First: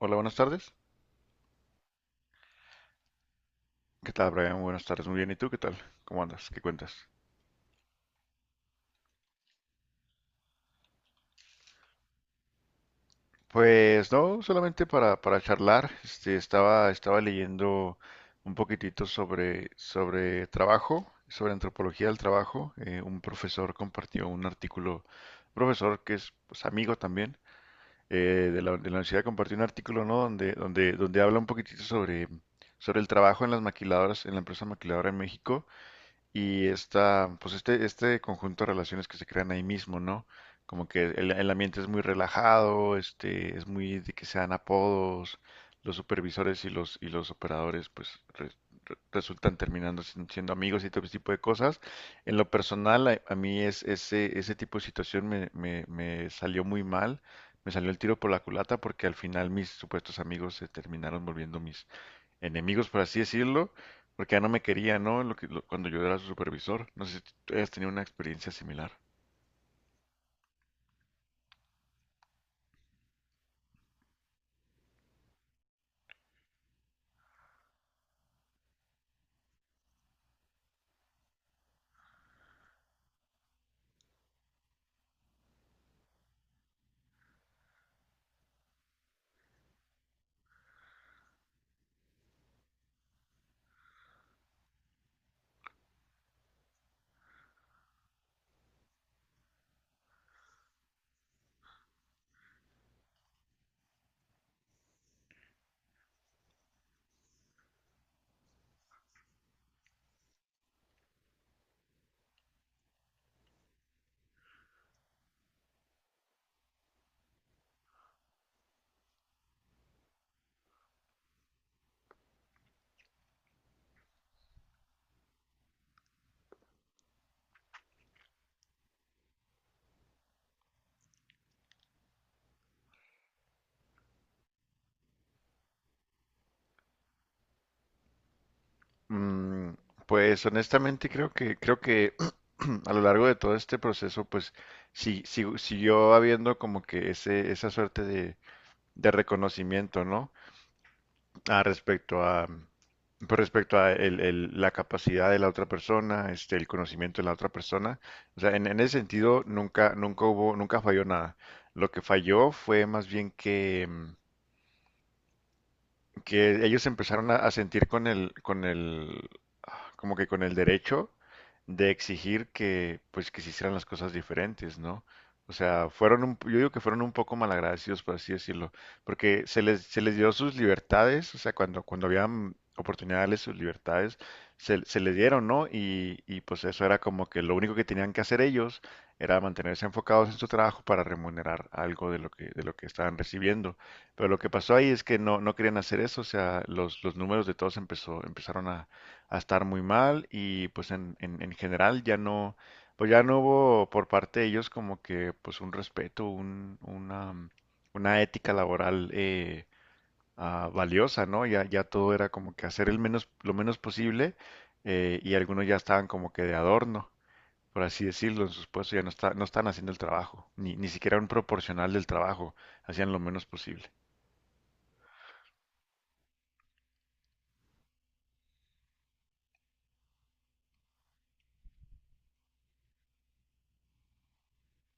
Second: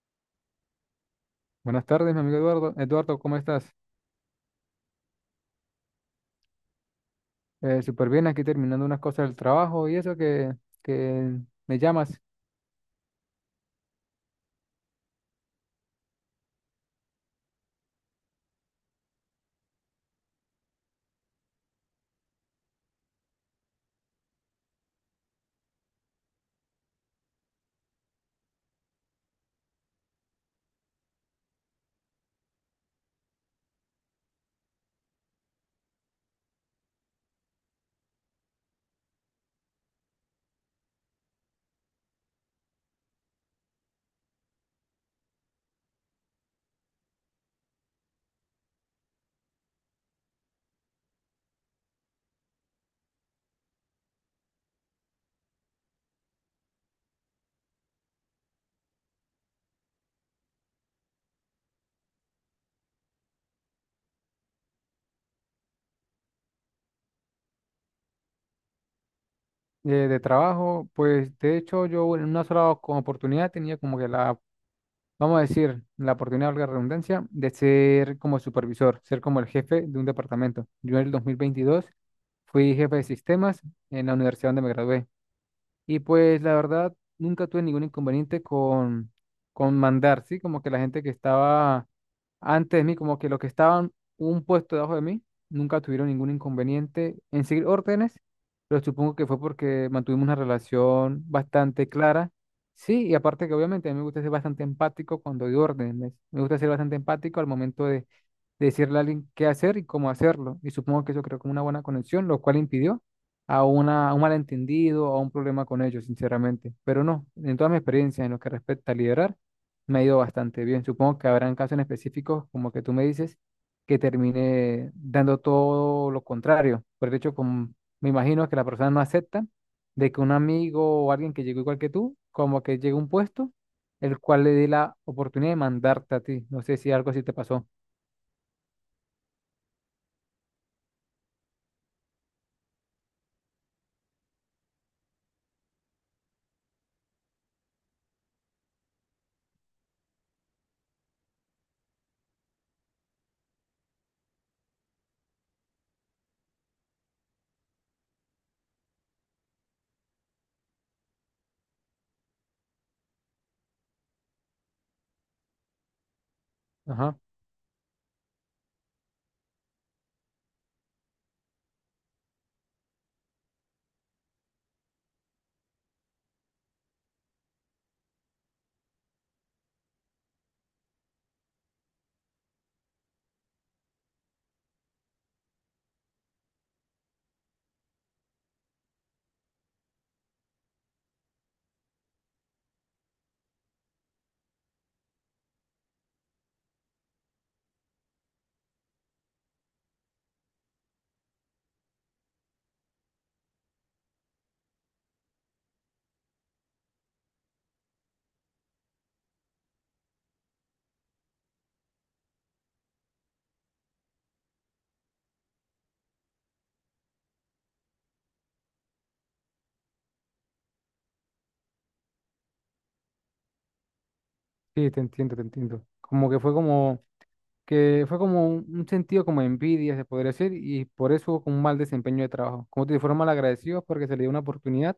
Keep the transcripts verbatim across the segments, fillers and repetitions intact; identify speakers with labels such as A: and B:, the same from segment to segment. A: Hola, buenas tardes.
B: Buenas tardes, mi amigo Eduardo. Eduardo, ¿cómo estás?
A: ¿Qué tal, Brian? Buenas tardes. Muy bien. ¿Y tú qué tal? ¿Cómo andas? ¿Qué cuentas?
B: Eh, súper bien, aquí terminando unas cosas del trabajo y eso que, que me llamas
A: Pues no, solamente para, para charlar. Este, estaba, estaba leyendo un poquitito sobre, sobre trabajo, sobre antropología del trabajo. Eh, un profesor compartió un artículo, un profesor que es, pues, amigo también eh, de la, de la universidad, compartió un artículo, ¿no? Donde, donde, donde habla un poquitito sobre, sobre el trabajo en las maquiladoras, en la empresa maquiladora en México, y esta, pues este, este conjunto de relaciones que se crean ahí mismo, ¿no? Como que el, el ambiente es muy relajado, este, es muy de que se dan apodos, los supervisores y los, y los operadores, pues re- re- resultan terminando sin- siendo amigos y todo ese tipo de cosas. En lo personal, a, a mí es, ese, ese tipo de situación me, me, me salió muy mal, me salió el tiro por la culata porque al final mis supuestos amigos se terminaron volviendo enemigos, por así decirlo, porque ya no me quería, ¿no? Lo que- lo- cuando yo era su supervisor. No sé si tú has tenido una experiencia similar.
B: eh, de trabajo. Pues de hecho yo en una sola como oportunidad tenía como que la, vamos a decir, la oportunidad, valga la redundancia, de ser como supervisor, ser como el jefe de un departamento. Yo en el dos mil veintidós fui jefe de sistemas en la universidad donde me gradué. Y pues la verdad, nunca tuve ningún inconveniente con, con mandar, ¿sí? Como que la gente que estaba antes de mí, como que los que estaban un puesto debajo de mí, nunca tuvieron ningún inconveniente en seguir órdenes, pero supongo que fue porque mantuvimos una relación bastante clara. Sí, y aparte que obviamente a mí me gusta ser bastante empático cuando doy órdenes, me gusta ser bastante empático al momento de, de decirle a alguien qué hacer y cómo hacerlo, y supongo que eso creó como una buena conexión, lo cual impidió a, una, a un malentendido, a un problema con ellos, sinceramente, pero no, en toda mi experiencia en lo que respecta a liderar. Me ha ido bastante bien. Supongo que habrán casos en específicos, como que tú me dices, que termine dando todo lo contrario. Por el hecho, como me imagino que la persona no acepta de que un amigo o alguien que llegó igual que tú, como que llegue a un puesto, el cual le dé la oportunidad de mandarte a ti. No sé si algo así te pasó.
A: Mm, pues honestamente creo que creo que a lo largo de todo este proceso, pues sí, sí- siguió habiendo como que ese esa suerte de, de reconocimiento, ¿no? Ah, respecto a, pero respecto a el- el- la capacidad de la otra persona, este, el conocimiento de la otra persona, o sea, en, en ese sentido nunca, nunca hubo, nunca falló nada. Lo que falló fue más bien que, mm, que ellos
B: Ajá.
A: empezaron a, a sentir con el, con el, como que con el derecho de exigir que, pues, que se hicieran las cosas diferentes, ¿no? O sea, fueron un, yo digo que fueron un poco malagradecidos, por así decirlo, porque se les, se les dio sus libertades, o sea, cuando, cuando habían oportunidad de darles sus libertades, se, se les dieron, ¿no? Y, y pues eso era como que lo único que tenían que hacer ellos era mantenerse enfocados en su trabajo para remunerar algo de lo que, de lo que estaban recibiendo. Pero lo que pasó ahí es que no, no querían hacer eso, o sea, los, los números de todos empezó, empezaron a, a estar muy mal, y pues en, en, en general ya no, pues ya no hubo por parte de ellos como que, pues, un respeto, un, una, mm, una ética laboral, eh, ah, valiosa, ¿no? Ya, ya todo era como que hacer el menos, lo menos posible, eh, y algunos ya estaban como que de adorno, por así decirlo, en sus puestos, ya no, está, no están haciendo el trabajo, ni, ni siquiera un proporcional del trabajo, hacían lo menos posible.
B: Sí, te entiendo, te entiendo. Como que fue como que fue como un, un sentido como de envidia, se podría decir, y por eso hubo como un mal desempeño de trabajo. Como te informan mal agradecidos porque se le dio una oportunidad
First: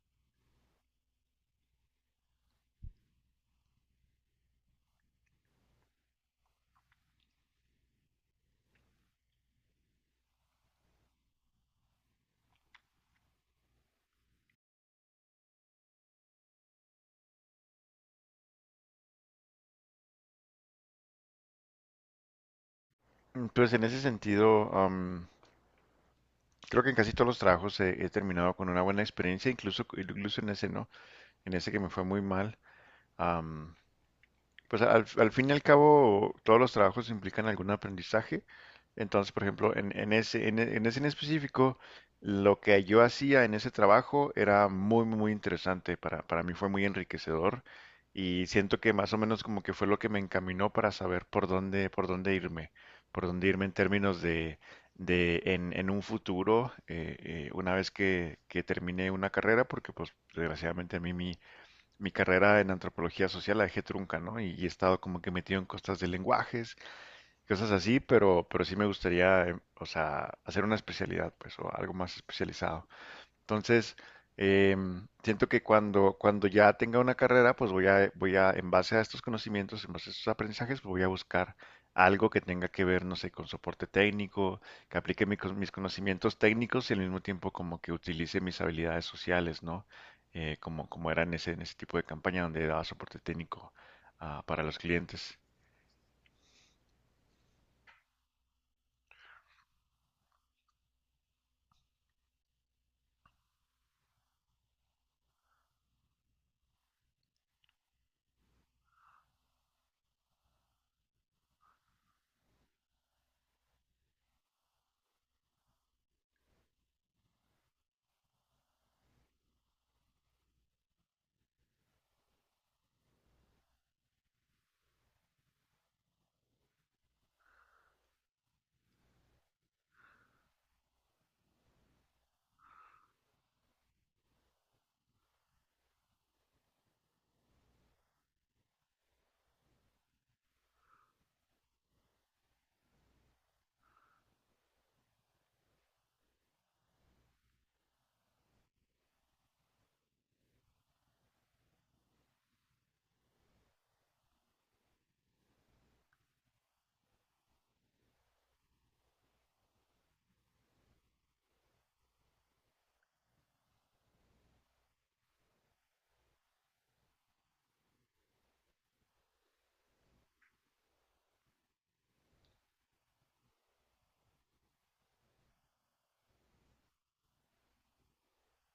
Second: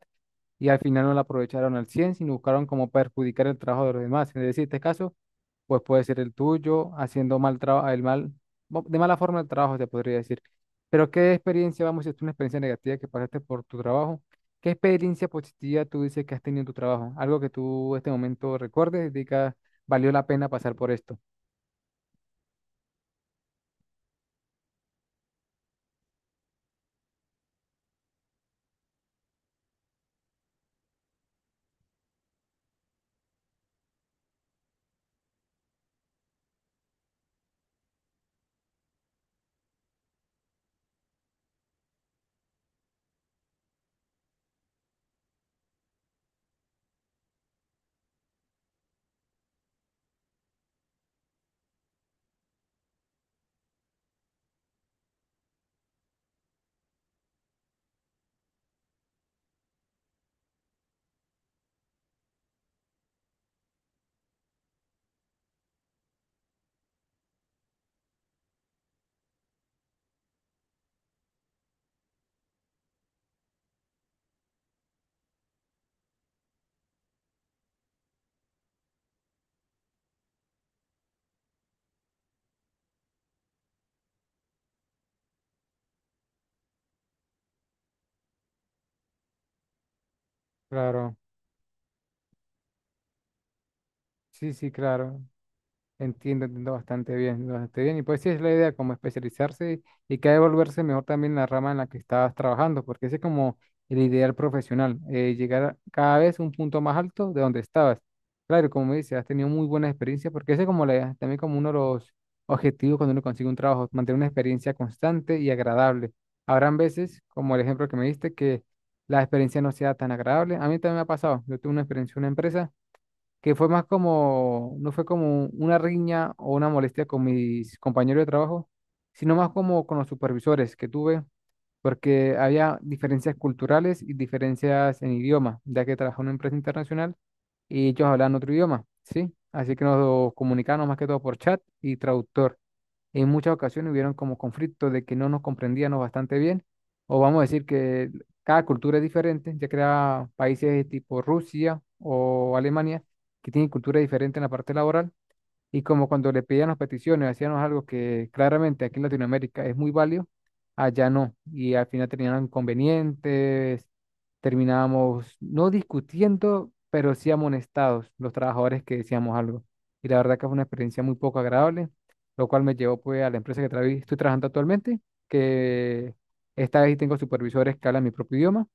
B: y al final no la aprovecharon al cien sino buscaron como perjudicar el trabajo de los demás. Es decir, este caso, pues puede ser el tuyo, haciendo mal trabajo, el mal, mo- de mala forma el trabajo, se podría decir. Pero ¿qué experiencia, vamos, si es una experiencia negativa que pasaste por tu trabajo? ¿Qué experiencia positiva tú dices que has tenido en tu trabajo? Algo que tú en este momento recuerdes y digas, valió la pena pasar por esto.
A: Entonces, en ese sentido, creo que en casi todos los trabajos he, he terminado con una buena experiencia, incluso, incluso en ese no, en ese que me fue muy mal. am, pues al, al fin y al cabo, todos los trabajos implican algún aprendizaje. Entonces, por ejemplo, en, en ese, en, e- en ese en específico, lo que yo hacía en ese trabajo era muy, muy muy interesante. Para, para mí fue muy enriquecedor y siento que más o menos como que fue lo que me encaminó para saber por dónde, por dónde irme, por dónde irme en términos de, de en, en un futuro, eh, eh, una vez que, que termine una carrera, porque pues desgraciadamente a mí mi carrera en antropología social la dejé trunca, ¿no? Y, y he estado como que metido en cosas de lenguajes, cosas así, pero, pero sí me gustaría, eh, o sea, hacer una especialidad, pues, o algo más especializado. Entonces, eh, siento que cuando, cuando ya tenga una carrera, pues voy a, voy a, en base a estos conocimientos, en base a estos aprendizajes, pues voy a buscar algo que tenga que ver, no sé, con soporte técnico, que aplique mi cos- mis conocimientos técnicos y al mismo tiempo como que utilice mis habilidades sociales, ¿no? Eh, como, como
B: Claro.
A: era en ese, en ese tipo de campaña donde daba soporte técnico, ah,
B: Sí,
A: para
B: sí,
A: los
B: claro.
A: clientes.
B: Entiendo, entiendo bastante bien, entiendo bastante bien. Y pues sí es la idea, como especializarse y que volverse mejor también en la rama en la que estás trabajando, porque ese es como el ideal profesional, eh, llegar a cada vez un punto más alto de donde estabas. Claro, como me dices, has tenido muy buena experiencia, porque ese es como la, también como uno de los objetivos cuando uno consigue un trabajo, mantener una experiencia constante y agradable. Habrán veces, como el ejemplo que me diste, que la experiencia no sea tan agradable. A mí también me ha pasado. Yo tuve una experiencia en una empresa que fue más como, no fue como una riña o una molestia con mis compañeros de trabajo, sino más como con los supervisores que tuve, porque había diferencias culturales y diferencias en idioma, ya que trabajaba en una empresa internacional y ellos hablaban otro idioma, ¿sí? Así que nos comunicábamos más que todo por chat y traductor. En muchas ocasiones hubieron como conflictos de que no nos comprendíamos bastante bien, o vamos a decir que cada cultura es diferente, ya que era países de tipo Rusia o Alemania, que tienen cultura diferente en la parte laboral, y como cuando le pedían las peticiones, hacíamos algo que claramente aquí en Latinoamérica es muy válido, allá no. Y al final terminaron inconvenientes, terminábamos no discutiendo, pero sí amonestados los trabajadores que decíamos algo. Y la verdad que fue una experiencia muy poco agradable, lo cual me llevó pues a la empresa que travi- estoy trabajando actualmente, que esta vez sí tengo supervisores que hablan mi propio idioma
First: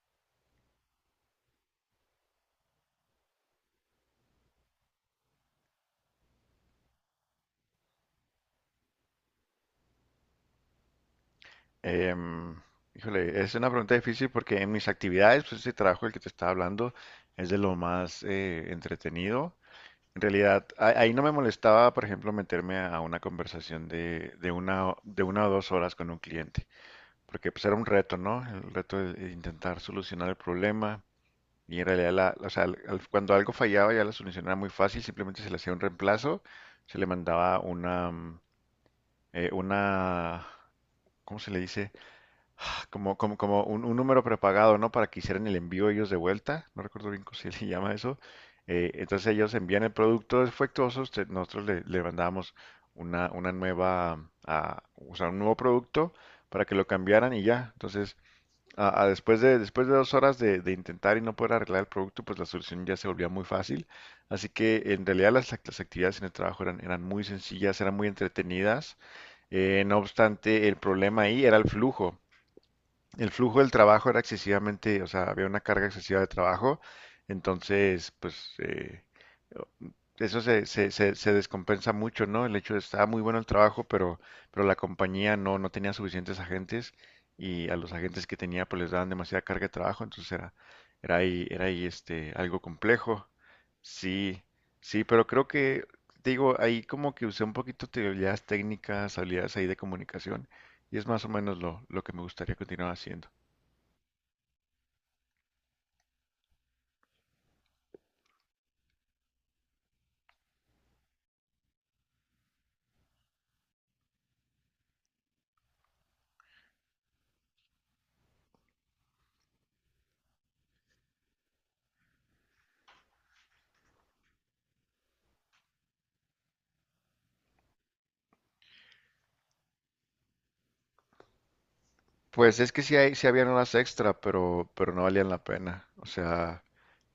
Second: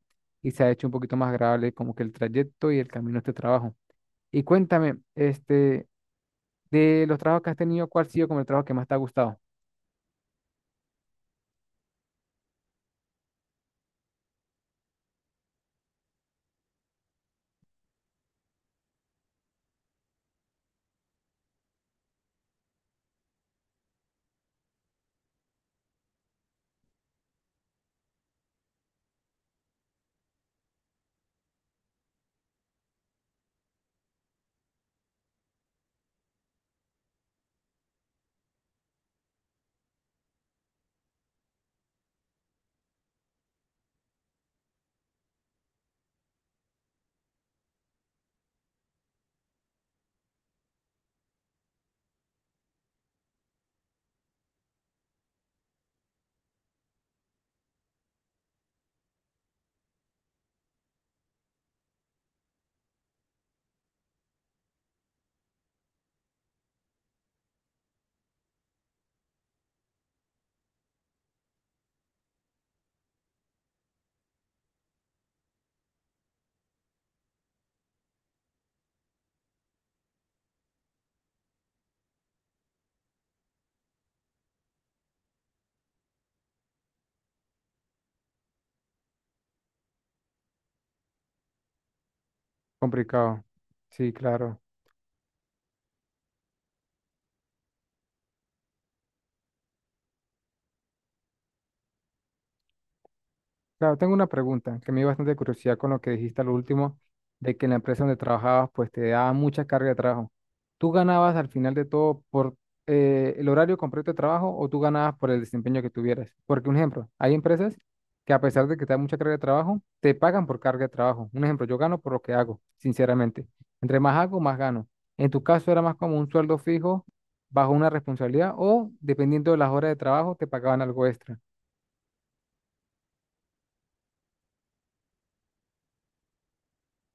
B: y se ha hecho un poquito más agradable como que el trayecto y el camino de este trabajo. Y cuéntame, este, de los trabajos que has tenido, ¿cuál ha sido como el trabajo que más te ha gustado?
A: Em, Híjole, es una pregunta difícil porque en mis actividades, pues este trabajo del que te estaba hablando es de lo más, eh, entretenido. En realidad, a- ahí no me molestaba, por ejemplo, meterme a una conversación de, de una, o- de una o dos horas con un cliente, porque pues era un reto, ¿no? El reto de, de intentar solucionar el problema. Y en realidad, la, o sea, al- al- cuando algo fallaba, ya la solución era muy fácil, simplemente se le hacía un reemplazo, se le mandaba una, mm, eh, una, ¿cómo se le dice? Como, como, como un, un número prepagado, ¿no? Para que hicieran el envío ellos de vuelta. No recuerdo bien cómo se le llama eso. Eh, entonces ellos envían el producto defectuoso. Usted- nosotros le, le mandamos una, una nueva, ah, o sea, un nuevo producto para que lo cambiaran y ya. Entonces, ah, ah, después de, después de dos horas de, de intentar y no poder arreglar el producto, pues la solución ya se volvía muy fácil. Así que en realidad las, act- las actividades en el trabajo eran, eran muy sencillas, eran muy entretenidas. Eh, no obstante, el problema ahí era el flujo, el flujo del trabajo era excesivamente, o sea, había una carga excesiva de trabajo, entonces, pues, eh, eso se, se, se, se descompensa mucho, ¿no? El hecho de estaba muy bueno el trabajo, pero, pero la compañía no, no tenía suficientes agentes, y a los agentes que tenía, pues, les daban demasiada carga de trabajo, entonces era, era ahí, era ahí, este, algo complejo.
B: Complicado. Sí,
A: Sí,
B: claro.
A: sí, pero creo que, te digo, ahí como que usé un poquito de habilidades técnicas, habilidades ahí de comunicación, y es más o menos lo, lo que me gustaría continuar haciendo.
B: Claro, tengo una pregunta que me dio bastante curiosidad con lo que dijiste al último, de que en la empresa donde trabajabas, pues te daba mucha carga de trabajo. ¿Tú ganabas al final de todo por eh, el horario completo de trabajo o tú ganabas por el desempeño que tuvieras? Porque, un ejemplo, hay empresas que a pesar de que te dan mucha carga de trabajo, te pagan por carga de trabajo. Un ejemplo, yo gano por lo que hago, sinceramente. Entre más hago, más gano. En tu caso era más como un sueldo fijo bajo una responsabilidad o, dependiendo de las horas de trabajo, te pagaban algo extra.
A: Pues es que sí, hay, sí habían horas extra, pero, pero no valían la pena. O sea,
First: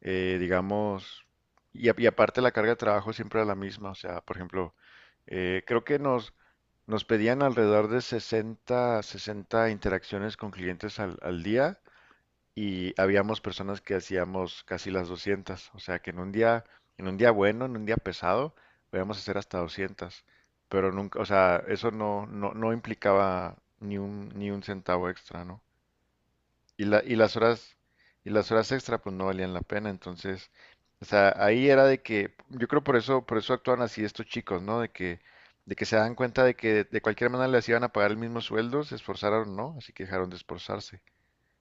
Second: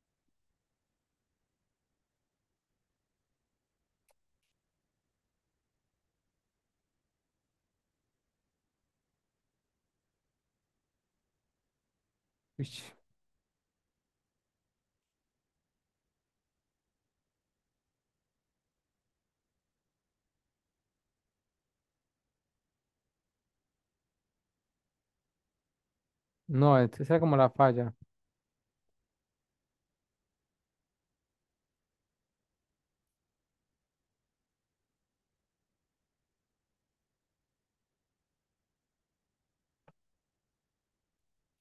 A: eh, digamos, y, a- y aparte la carga de trabajo siempre era la misma. O sea, por ejemplo, eh, creo que nos, nos pedían alrededor de sesenta, sesenta interacciones con clientes al, al día,
B: Uish.
A: y habíamos personas que hacíamos casi las doscientas, o sea que en un día, en un día bueno, en un día pesado, podíamos hacer hasta doscientas, pero nunca, o sea, eso no, no, no implicaba ni un, ni un centavo extra, ¿no?
B: No,
A: Y la,
B: esa
A: y
B: era
A: las
B: como la
A: horas,
B: falla.
A: y las horas extra pues no valían la pena, entonces, o sea, ahí era de que, yo creo por eso, por eso actúan así estos chicos, ¿no? De que, de que se dan cuenta de que de cualquier manera les iban a pagar el mismo sueldo, se esforzaron, ¿no? Así que dejaron de esforzarse.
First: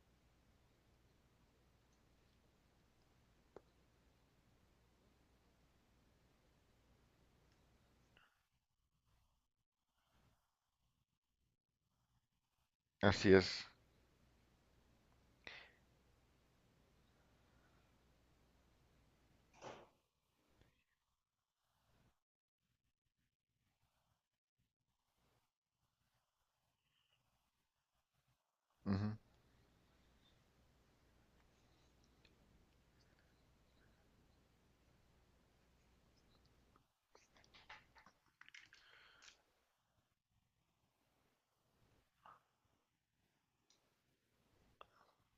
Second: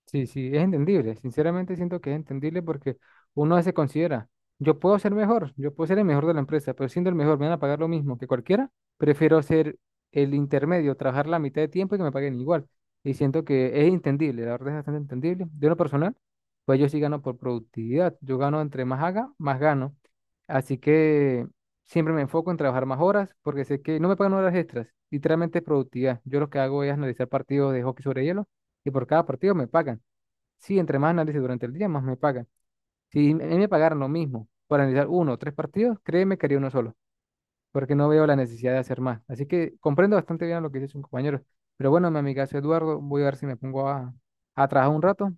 B: Sí, sí, es entendible. Sinceramente siento que es entendible porque uno se considera, yo puedo ser mejor, yo puedo ser el mejor de la empresa, pero siendo el mejor me van a pagar lo mismo que cualquiera. Prefiero ser el intermedio, trabajar la mitad de tiempo y que me paguen igual. Y
A: Así
B: siento que
A: es.
B: es entendible, la verdad es bastante entendible. De lo personal, pues yo sí gano por productividad. Yo gano entre más haga, más gano. Así que siempre me enfoco en trabajar más horas porque sé que no me pagan horas extras. Literalmente es productividad. Yo lo que hago es analizar partidos de hockey sobre hielo y por cada partido me pagan. Sí, entre más análisis durante el día, más me pagan. Si a mí me pagaran lo mismo por analizar uno o tres partidos, créeme que haría uno solo, porque no veo la necesidad de hacer más. Así que comprendo bastante bien lo que dice su compañero. Pero bueno, mi amigazo Eduardo, voy a ver si me pongo a, a trabajar un rato,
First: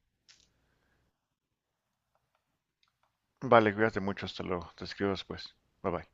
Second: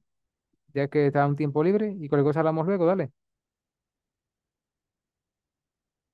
B: ya que está un tiempo libre y cualquier cosa hablamos luego, dale.
A: Vale, cuídate mucho, hasta luego. Te escribo después. Bye bye.